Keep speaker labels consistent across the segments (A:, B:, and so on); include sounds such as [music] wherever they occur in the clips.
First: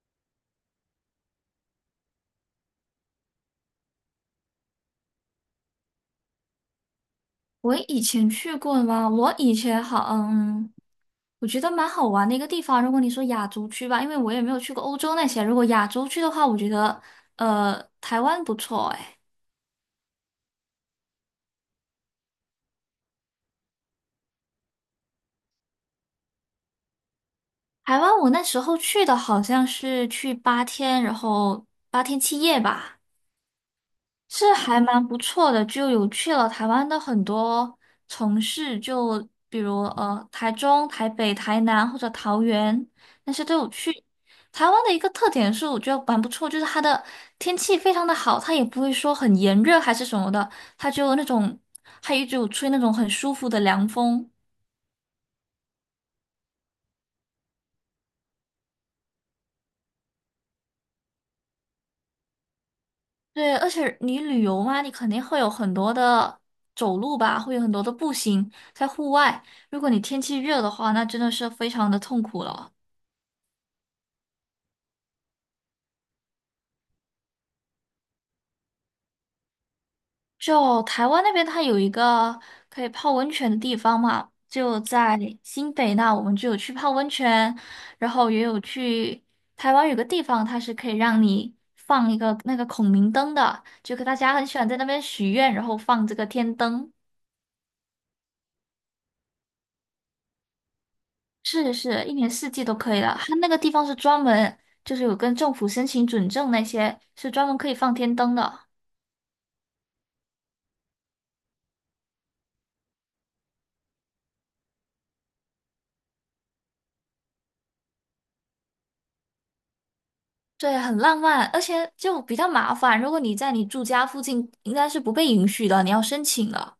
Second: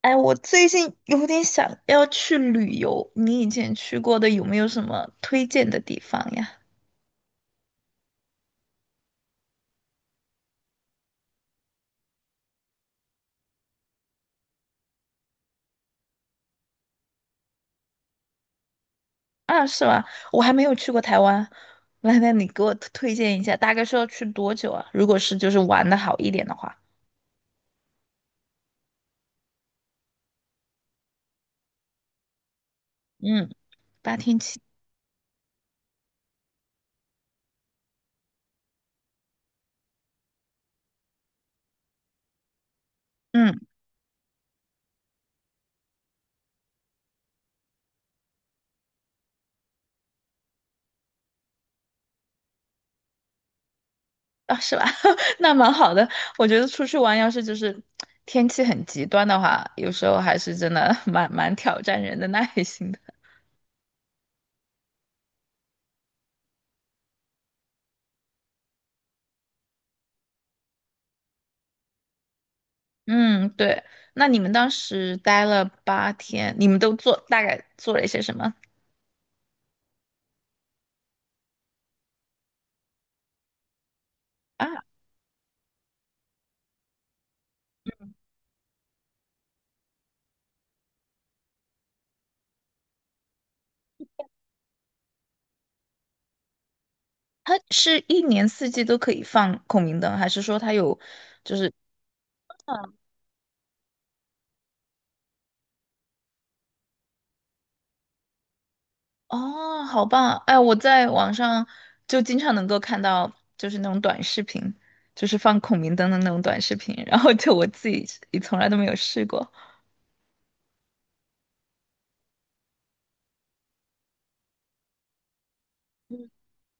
A: 哎，我最近有点想要去旅游，你以前去过的有没有什么推荐的地方呀？
B: 我以前去过吗？我以前好，我觉得蛮好玩的一个地方。如果你说亚洲区吧，因为我也没有去过欧洲那些。如果亚洲区的话，我觉得台湾不错哎。
A: 啊，是吧？我还没有去过台湾，来，来，你给我推荐一下，大概是要去多久啊？如果是就是玩的好一点的话，
B: 台湾我那时候去的好像是去八天，然后8天7夜吧。
A: 嗯，八天
B: 是
A: 七，
B: 还蛮不错的，就有去了台湾的很多城市，就比如台中、台北、台南或者桃园，那些都
A: 嗯，
B: 有去。台湾的一个特点是，我觉得蛮不错，就是它的天气非常的好，它也不会说很炎热还是什么的，它就那种，它一直有吹那种很舒服的凉风。
A: 啊，是吧？[laughs] 那蛮好的，我觉得出去玩要是就是天气很极端的话，有时候还是真的 [laughs] 蛮挑战人的耐心的。
B: 对，而且你旅游嘛，你肯定会有很多的走路吧，会有很多的步行在户外。如果你天气热的话，那真的是非常的痛苦了。
A: 嗯，对。那你们当时待了八天，你们都做大概做了一些什么
B: 就台湾那边，它有一个可以泡温泉的地方嘛，
A: 啊？
B: 就在新北那，我们就有去泡温泉，然后也有去台湾有个地方，它是可以让你放一个那个孔明灯的，就可大家很喜欢在那边许愿，然后放这个天灯，
A: 它是一年四季都可以放孔明灯，还是说它有？
B: 是是，一年四季都
A: 嗯
B: 可以的。它那个地方是专门就是有跟政府申请准证那些，是专门可以放天灯的。
A: 哦，好棒！哎，我在网上就经常能够看到，就是那种短视频，就是放孔明灯的那种短视频，然后就我自己也从来都没有试过。
B: 对，很浪漫，而且就比较麻烦。如果你在你住家附近，应该是不被允许的，你要申请了。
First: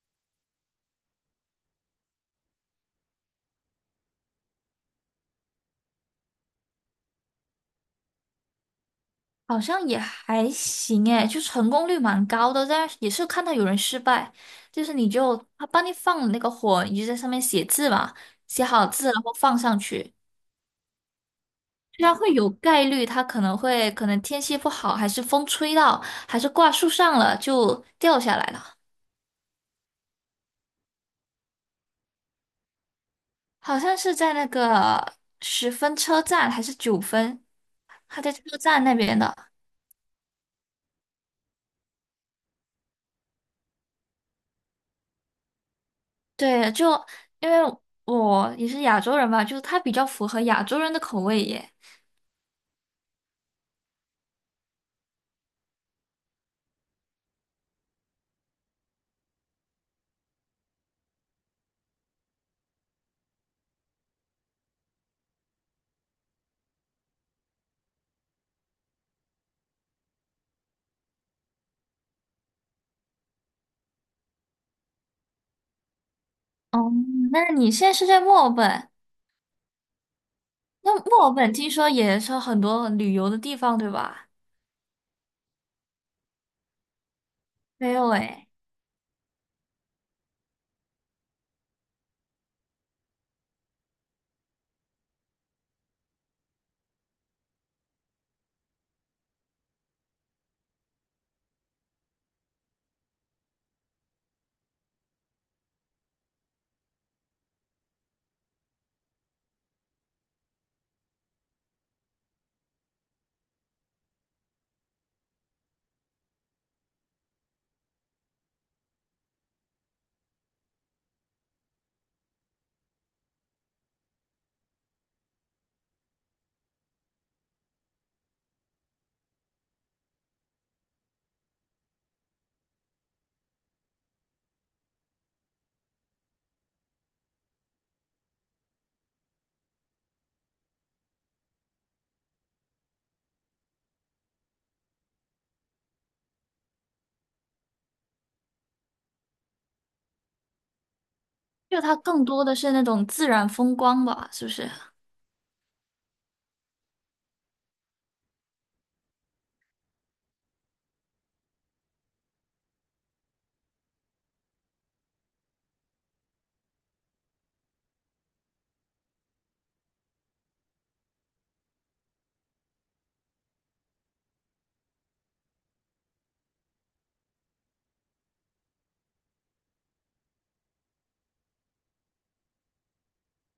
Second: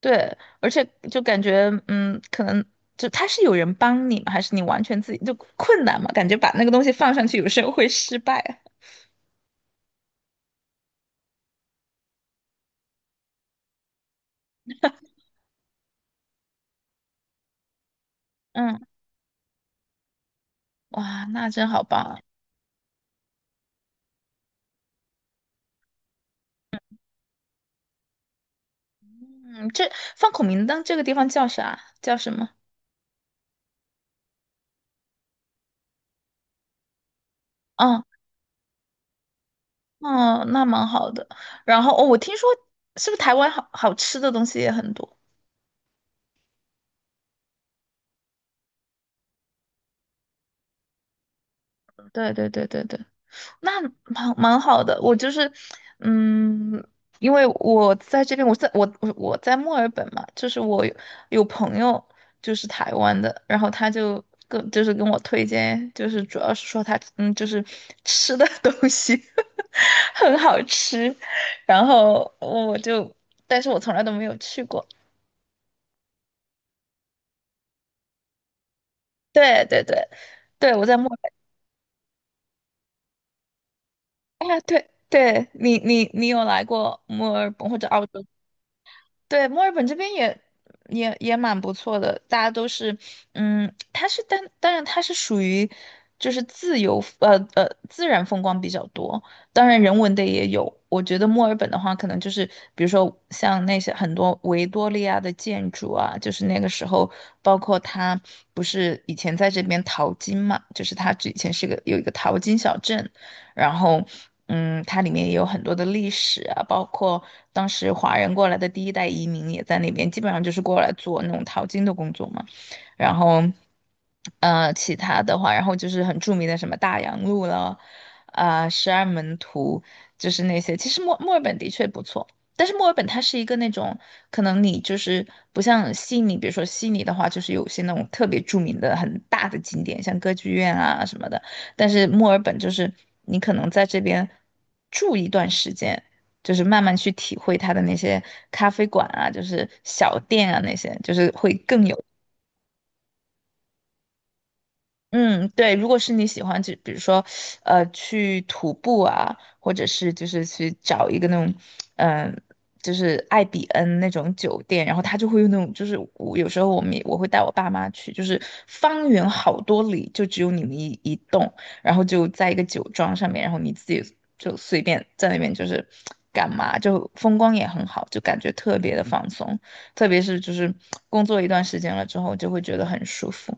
A: 对，而且就感觉，嗯，可能就他是有人帮你吗？还是你完全自己就困难嘛？感觉把那个东西放上去，有时候会失败。
B: 好像也还行诶，就成功率蛮高的，但是也是看到有人失败，就是你就他帮你放了那个火，你就在上面写字嘛，写
A: 嗯，
B: 好字然后放上去。
A: 哇，那真好
B: 虽然
A: 棒。
B: 会有概率，它可能天气不好，还是风吹到，还是挂树上了就掉下来了。
A: 嗯，这放孔明灯这个地方叫啥？叫什么？
B: 好像是在那个十分车站还是九分，
A: 嗯
B: 他在车站那边的。
A: 嗯，那蛮好的。然后哦，我听说是不是台湾好好吃的东西也很多？
B: 对，就因为我也是亚洲人嘛，就是他比较符合亚洲人的口味耶。
A: 对对对对对。那蛮好的，我就是，嗯，因为我在这边，我在墨尔本嘛，就是我有朋友就是台湾的，然后他就是跟我推荐，就是主要是说他就是吃的 [laughs] 东西 [laughs] 很好吃，然后我就，但是我从来都没有去过，
B: 哦，那你现在是在墨尔本？
A: 对对对，对我
B: 那
A: 在墨尔
B: 墨尔本听说也是很多旅游的地方，对吧？
A: 本，啊对对，你有来过墨尔本或者
B: 没
A: 澳
B: 有
A: 洲？
B: 诶，
A: 对，墨尔本这边也蛮不错的，大家都是，它是当然它是属于就是自然风光比较多，当然人文的也有。我觉得墨尔本的话，可能就是比如说像那些很多维多利亚的建筑啊，就是那个时候，包括它不是以前在这边淘金嘛，就是它之前是个有一个淘金小镇，然后，它里面也有很多的历史啊，包括当时华人过来的第一代移民也在那边，基本上就是过来做那种淘金的工作嘛。然后，其他的话，然后就是很著名的什么大洋路了，啊、十二门徒，就是那些。其实墨尔本的确不错。但是墨尔本它是一个那种，可能你就是不像悉尼，比如说悉尼的话，就是有些那种特别著名的很大的景点，像歌剧院啊什么的。但是墨尔本就是你可能在这边住一段时间，就是慢慢去体会它的那些咖啡馆啊，就是小店啊那些，就是会
B: 就
A: 更
B: 它
A: 有
B: 更多的是那种自然风光吧，是不是？
A: 嗯，对，如果是你喜欢，就比如说，去徒步啊，或者是就是去找一个那种，嗯、就是艾比恩那种酒店，然后他就会用那种，就是我有时候我们也我会带我爸妈去，就是方圆好多里就只有你们一栋，然后就在一个酒庄上面，然后你自己就随便在那边就是干嘛，就风光也很好，就感觉特别的放松，特别是就是工作一段时间了之后，就会觉得很舒服。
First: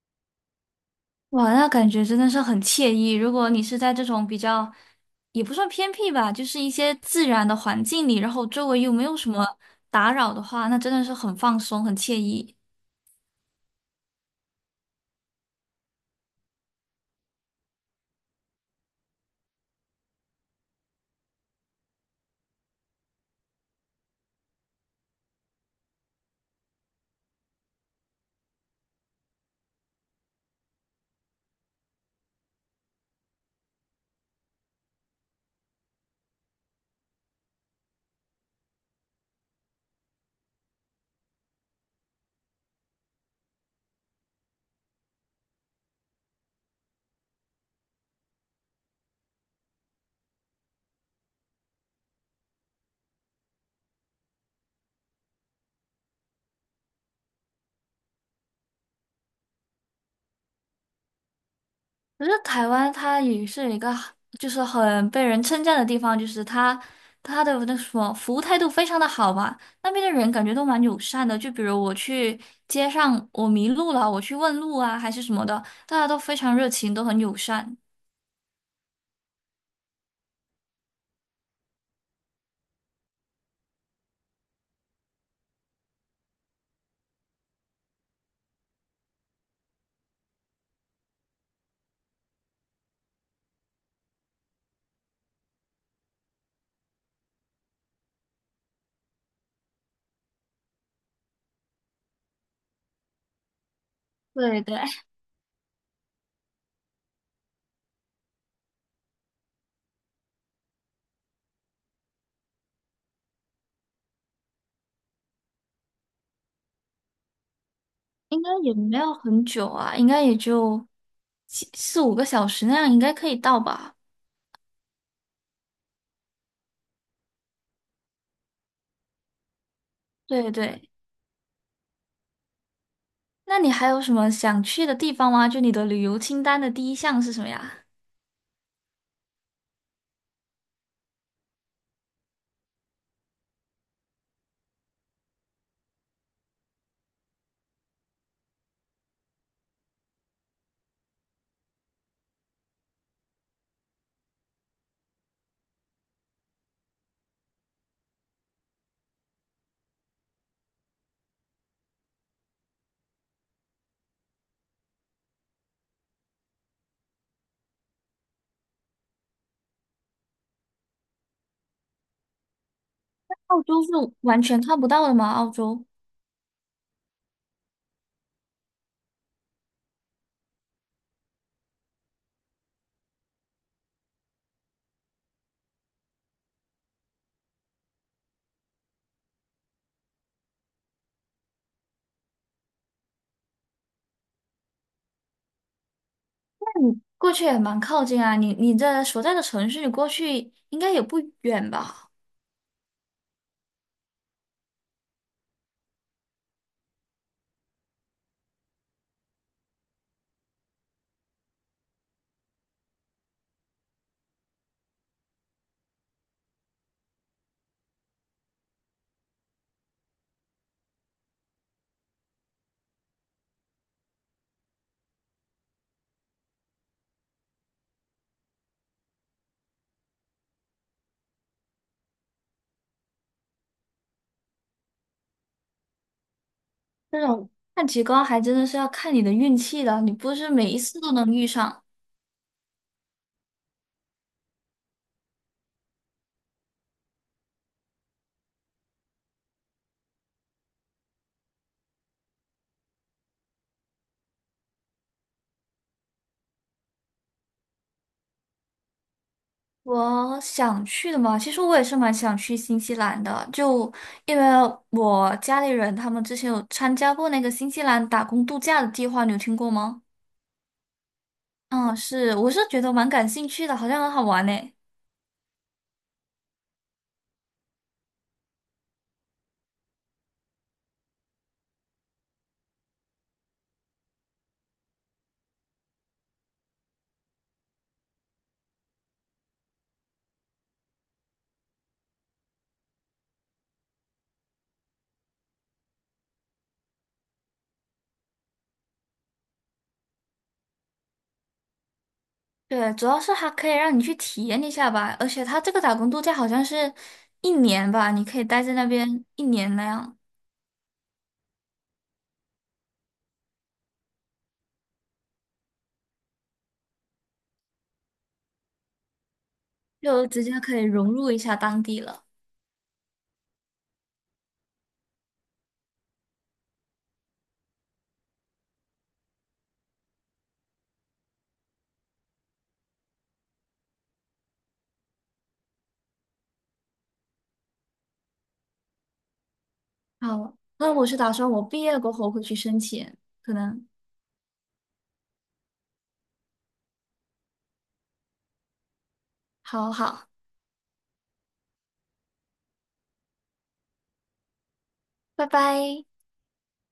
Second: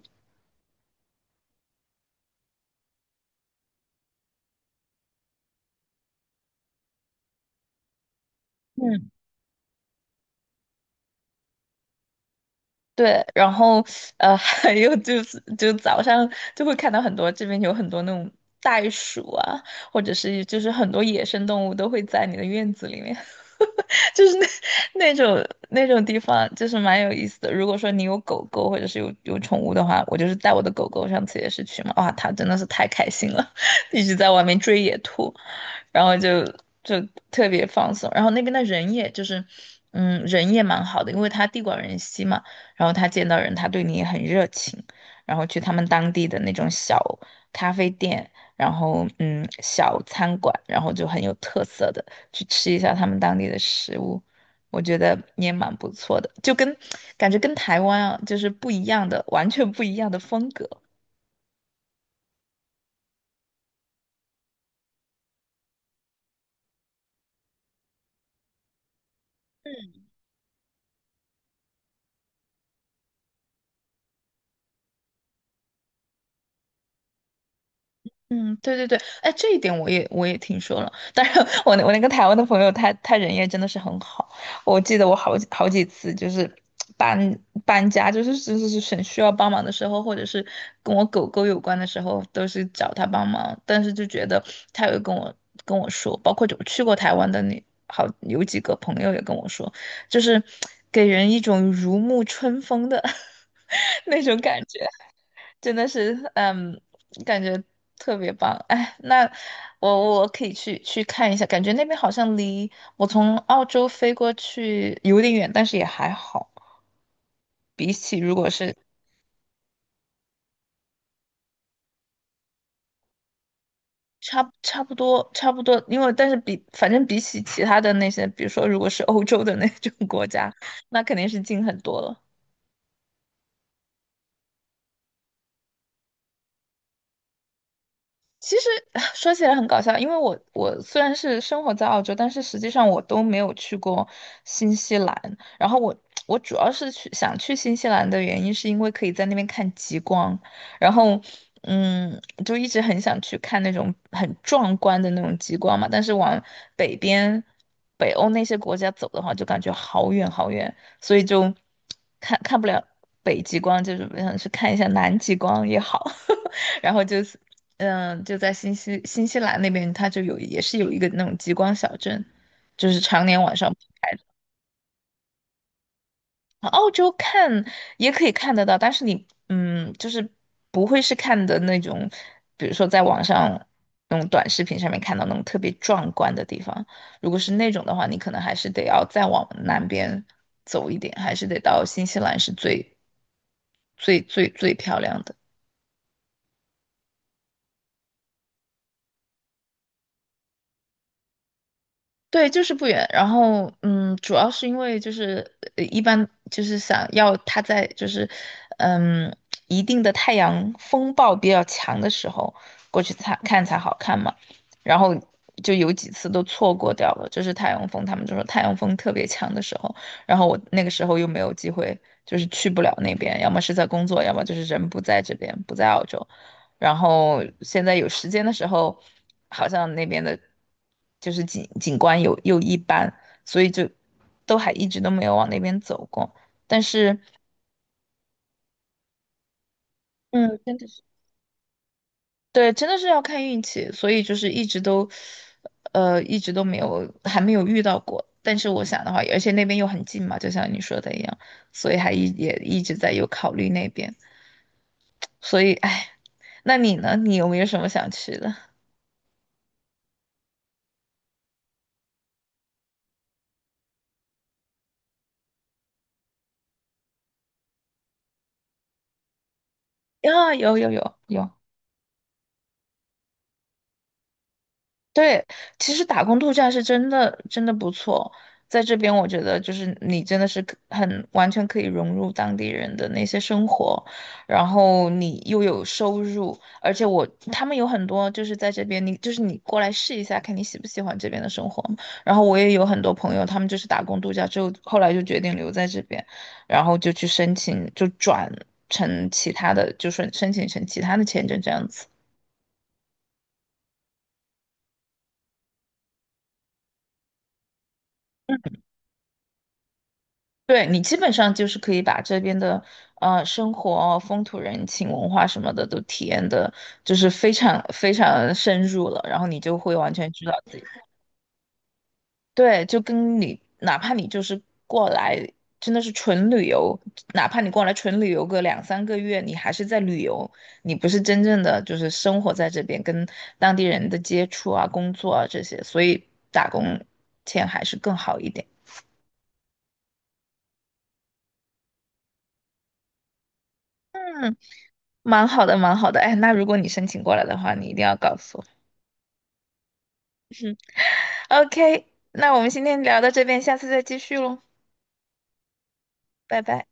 B: 哇，那感觉真的是很惬意。如果你是在这种比较，也不算偏僻吧，就是一些自然的环境里，然后周围又没
A: 嗯。
B: 有什么打扰的话，那真的是很放松，很惬意。
A: 对，然后[laughs] 还有就是就早上就会看到很多这边有很多那种袋鼠啊，或者是就是很多野生动物都会在你的院子里面。就是那那种地方，就是蛮有意思的。如果说你有狗狗或者是有宠物的话，我就是带我的狗狗，上次也是去嘛，哇，它真的是太开心了，[laughs] 一直在外面追野兔，然后就特别放松。然后那边的人也就是，人也蛮好的，因为他地广人稀嘛，然后他见到人他对你也很热情，然后去他们当地的那种小咖啡店。然后小餐馆，然后就很有特色的。去吃一下他们当地的食物，我觉得也蛮不错的，就跟感觉跟台湾啊，就是不一样的，完全不一样的风格。
B: 可是台湾它也是一个，就是很被人称赞的地方，就是它的那什么服务态度非常的好吧，那边的人感觉都蛮友善的。就比如我去街上我迷路了，我去问路啊，还是什么的，大家都非常热情，都很友善。
A: 嗯，对对对，哎，这一点我也听说了。但是 [laughs] 我那个台湾的朋友他，他人也真的是很好。我记得我好几次就是搬搬家，就是很需要帮忙的时候，或者是跟我狗狗有关的时候，都是找他帮忙。但是就觉得他有跟我说，包括我去过台湾的那好有几个朋友也跟我说，就是给人一种如沐春风的 [laughs] 那种感
B: 对
A: 觉。
B: 对，
A: 真的是，感觉特别棒。哎，那我可以去看一下，感觉那边好像离我从澳洲飞过去有点远，但是也还好。比起如
B: 应
A: 果
B: 该也
A: 是
B: 没有很久啊，应该也就四5个小时那样，应该可以到吧？
A: 差不多，因为但是比反正比起其他的那些，比如说如果是欧洲的那种国
B: 对
A: 家，
B: 对，
A: 那肯定是近很多了。
B: 那你还有什么想去的地方吗？就你的旅游清单的第一项是什么呀？
A: 其实 [laughs] [sighs] 说起来很搞笑，因为我虽然是生活在澳洲，但是实际上我都没有去过新西兰。然后我主要是想去新西兰的原因，是因为可以在那边看极光，然后就一直很想去看那种很壮观的那种极光嘛。但是往北边北欧那些国家走的话，就感觉好远好远，所以就看不了北极光，就是想去看一下南极光也好。[laughs] 然后就是，就在新西兰那边，它就有也是有一个那种极光小镇，就是常年晚
B: 澳
A: 上不
B: 洲是
A: 开的。
B: 完全看不到的吗？澳洲
A: 澳洲看也可以看得到，但是你就是不会是看的那种，比如说在网上那种短视频上面看到那种特别壮观的地方。如果是那种的话，你可能还是得要再往南边走一点，还是得到新西兰是最漂亮的。
B: 过去也蛮靠近啊，你这所在的城市，你过去应该也不远吧？
A: 对，就是不远。然后，主要是因为就是一般就是想要他在就是，嗯，一定的太阳风暴比较强的时候过去才看才好看嘛。然后就有几次都错过掉了，就是太阳风，他们就说太阳风特别强的时候，然后我那个时候又没有机会，就是去不了那边，要么是在工作，要么就是人不在这边，不在澳洲，然后现在有时间的时候，好像那边的，就是景观有又一般，所以就都还一直都没有往那边走过。但是，
B: 这种看极光还真的是要看你的运气的，你不是
A: 嗯，
B: 每
A: 真
B: 一
A: 的
B: 次
A: 是，
B: 都能遇上。
A: 对，真的是要看运气，所以就是一直都，一直都没有还没有遇到过。但是我想的话，而且那边又很近嘛，就像你说的一样，所以也一直在有考虑那边。所以，哎，那你呢？你有没有什么想去的？
B: 我想去的嘛，其实我也是蛮想去新西兰的，就因为我家里人他们之前有参加过那个新西兰打工度假的计划，你有听过吗？
A: 啊，有有有有。
B: 嗯，是，我是觉得蛮感兴趣的，好像很好玩呢。
A: 对，其实打工度假是真的真的不错，在这边我觉得就是你真的是很完全可以融入当地人的那些生活，然后你又有收入，而且我他们有很多就是在这边，你就是你过来试一下，看你喜不喜欢这边的生活。然后我也有很多朋友，他们就是打工度假之后，后来就决定留在这边，然后就去申请，就转成其他的，就是申请成其他的签证这样子。
B: 对，主要是它可以让你去体验一下吧，而且它这个打工度假好像是一年吧，你可以待在那边一年那样，
A: 对你基本上就是可以把这边的生活啊、风土人情、文化什么的都体验的，就是非常非常深入了，然后你就会完
B: 就
A: 全
B: 直
A: 知道
B: 接
A: 自
B: 可
A: 己。
B: 以融入一下当地了。
A: 对，就跟你哪怕你就是过来真的是纯旅游，哪怕你过来纯旅游个两三个月，你还是在旅游，你不是真正的就是生活在这边，跟当地人的接触啊、工作啊这些，所以打工钱还是更好一点。
B: 好，那我是打算我毕业过后会去申请，可能。
A: 蛮好的，蛮好的。哎，那如果你申请过来的话，你一定要告诉我。
B: 好好，
A: OK，那我们今天聊到这边，下次再继续喽，
B: 拜拜。
A: 拜拜。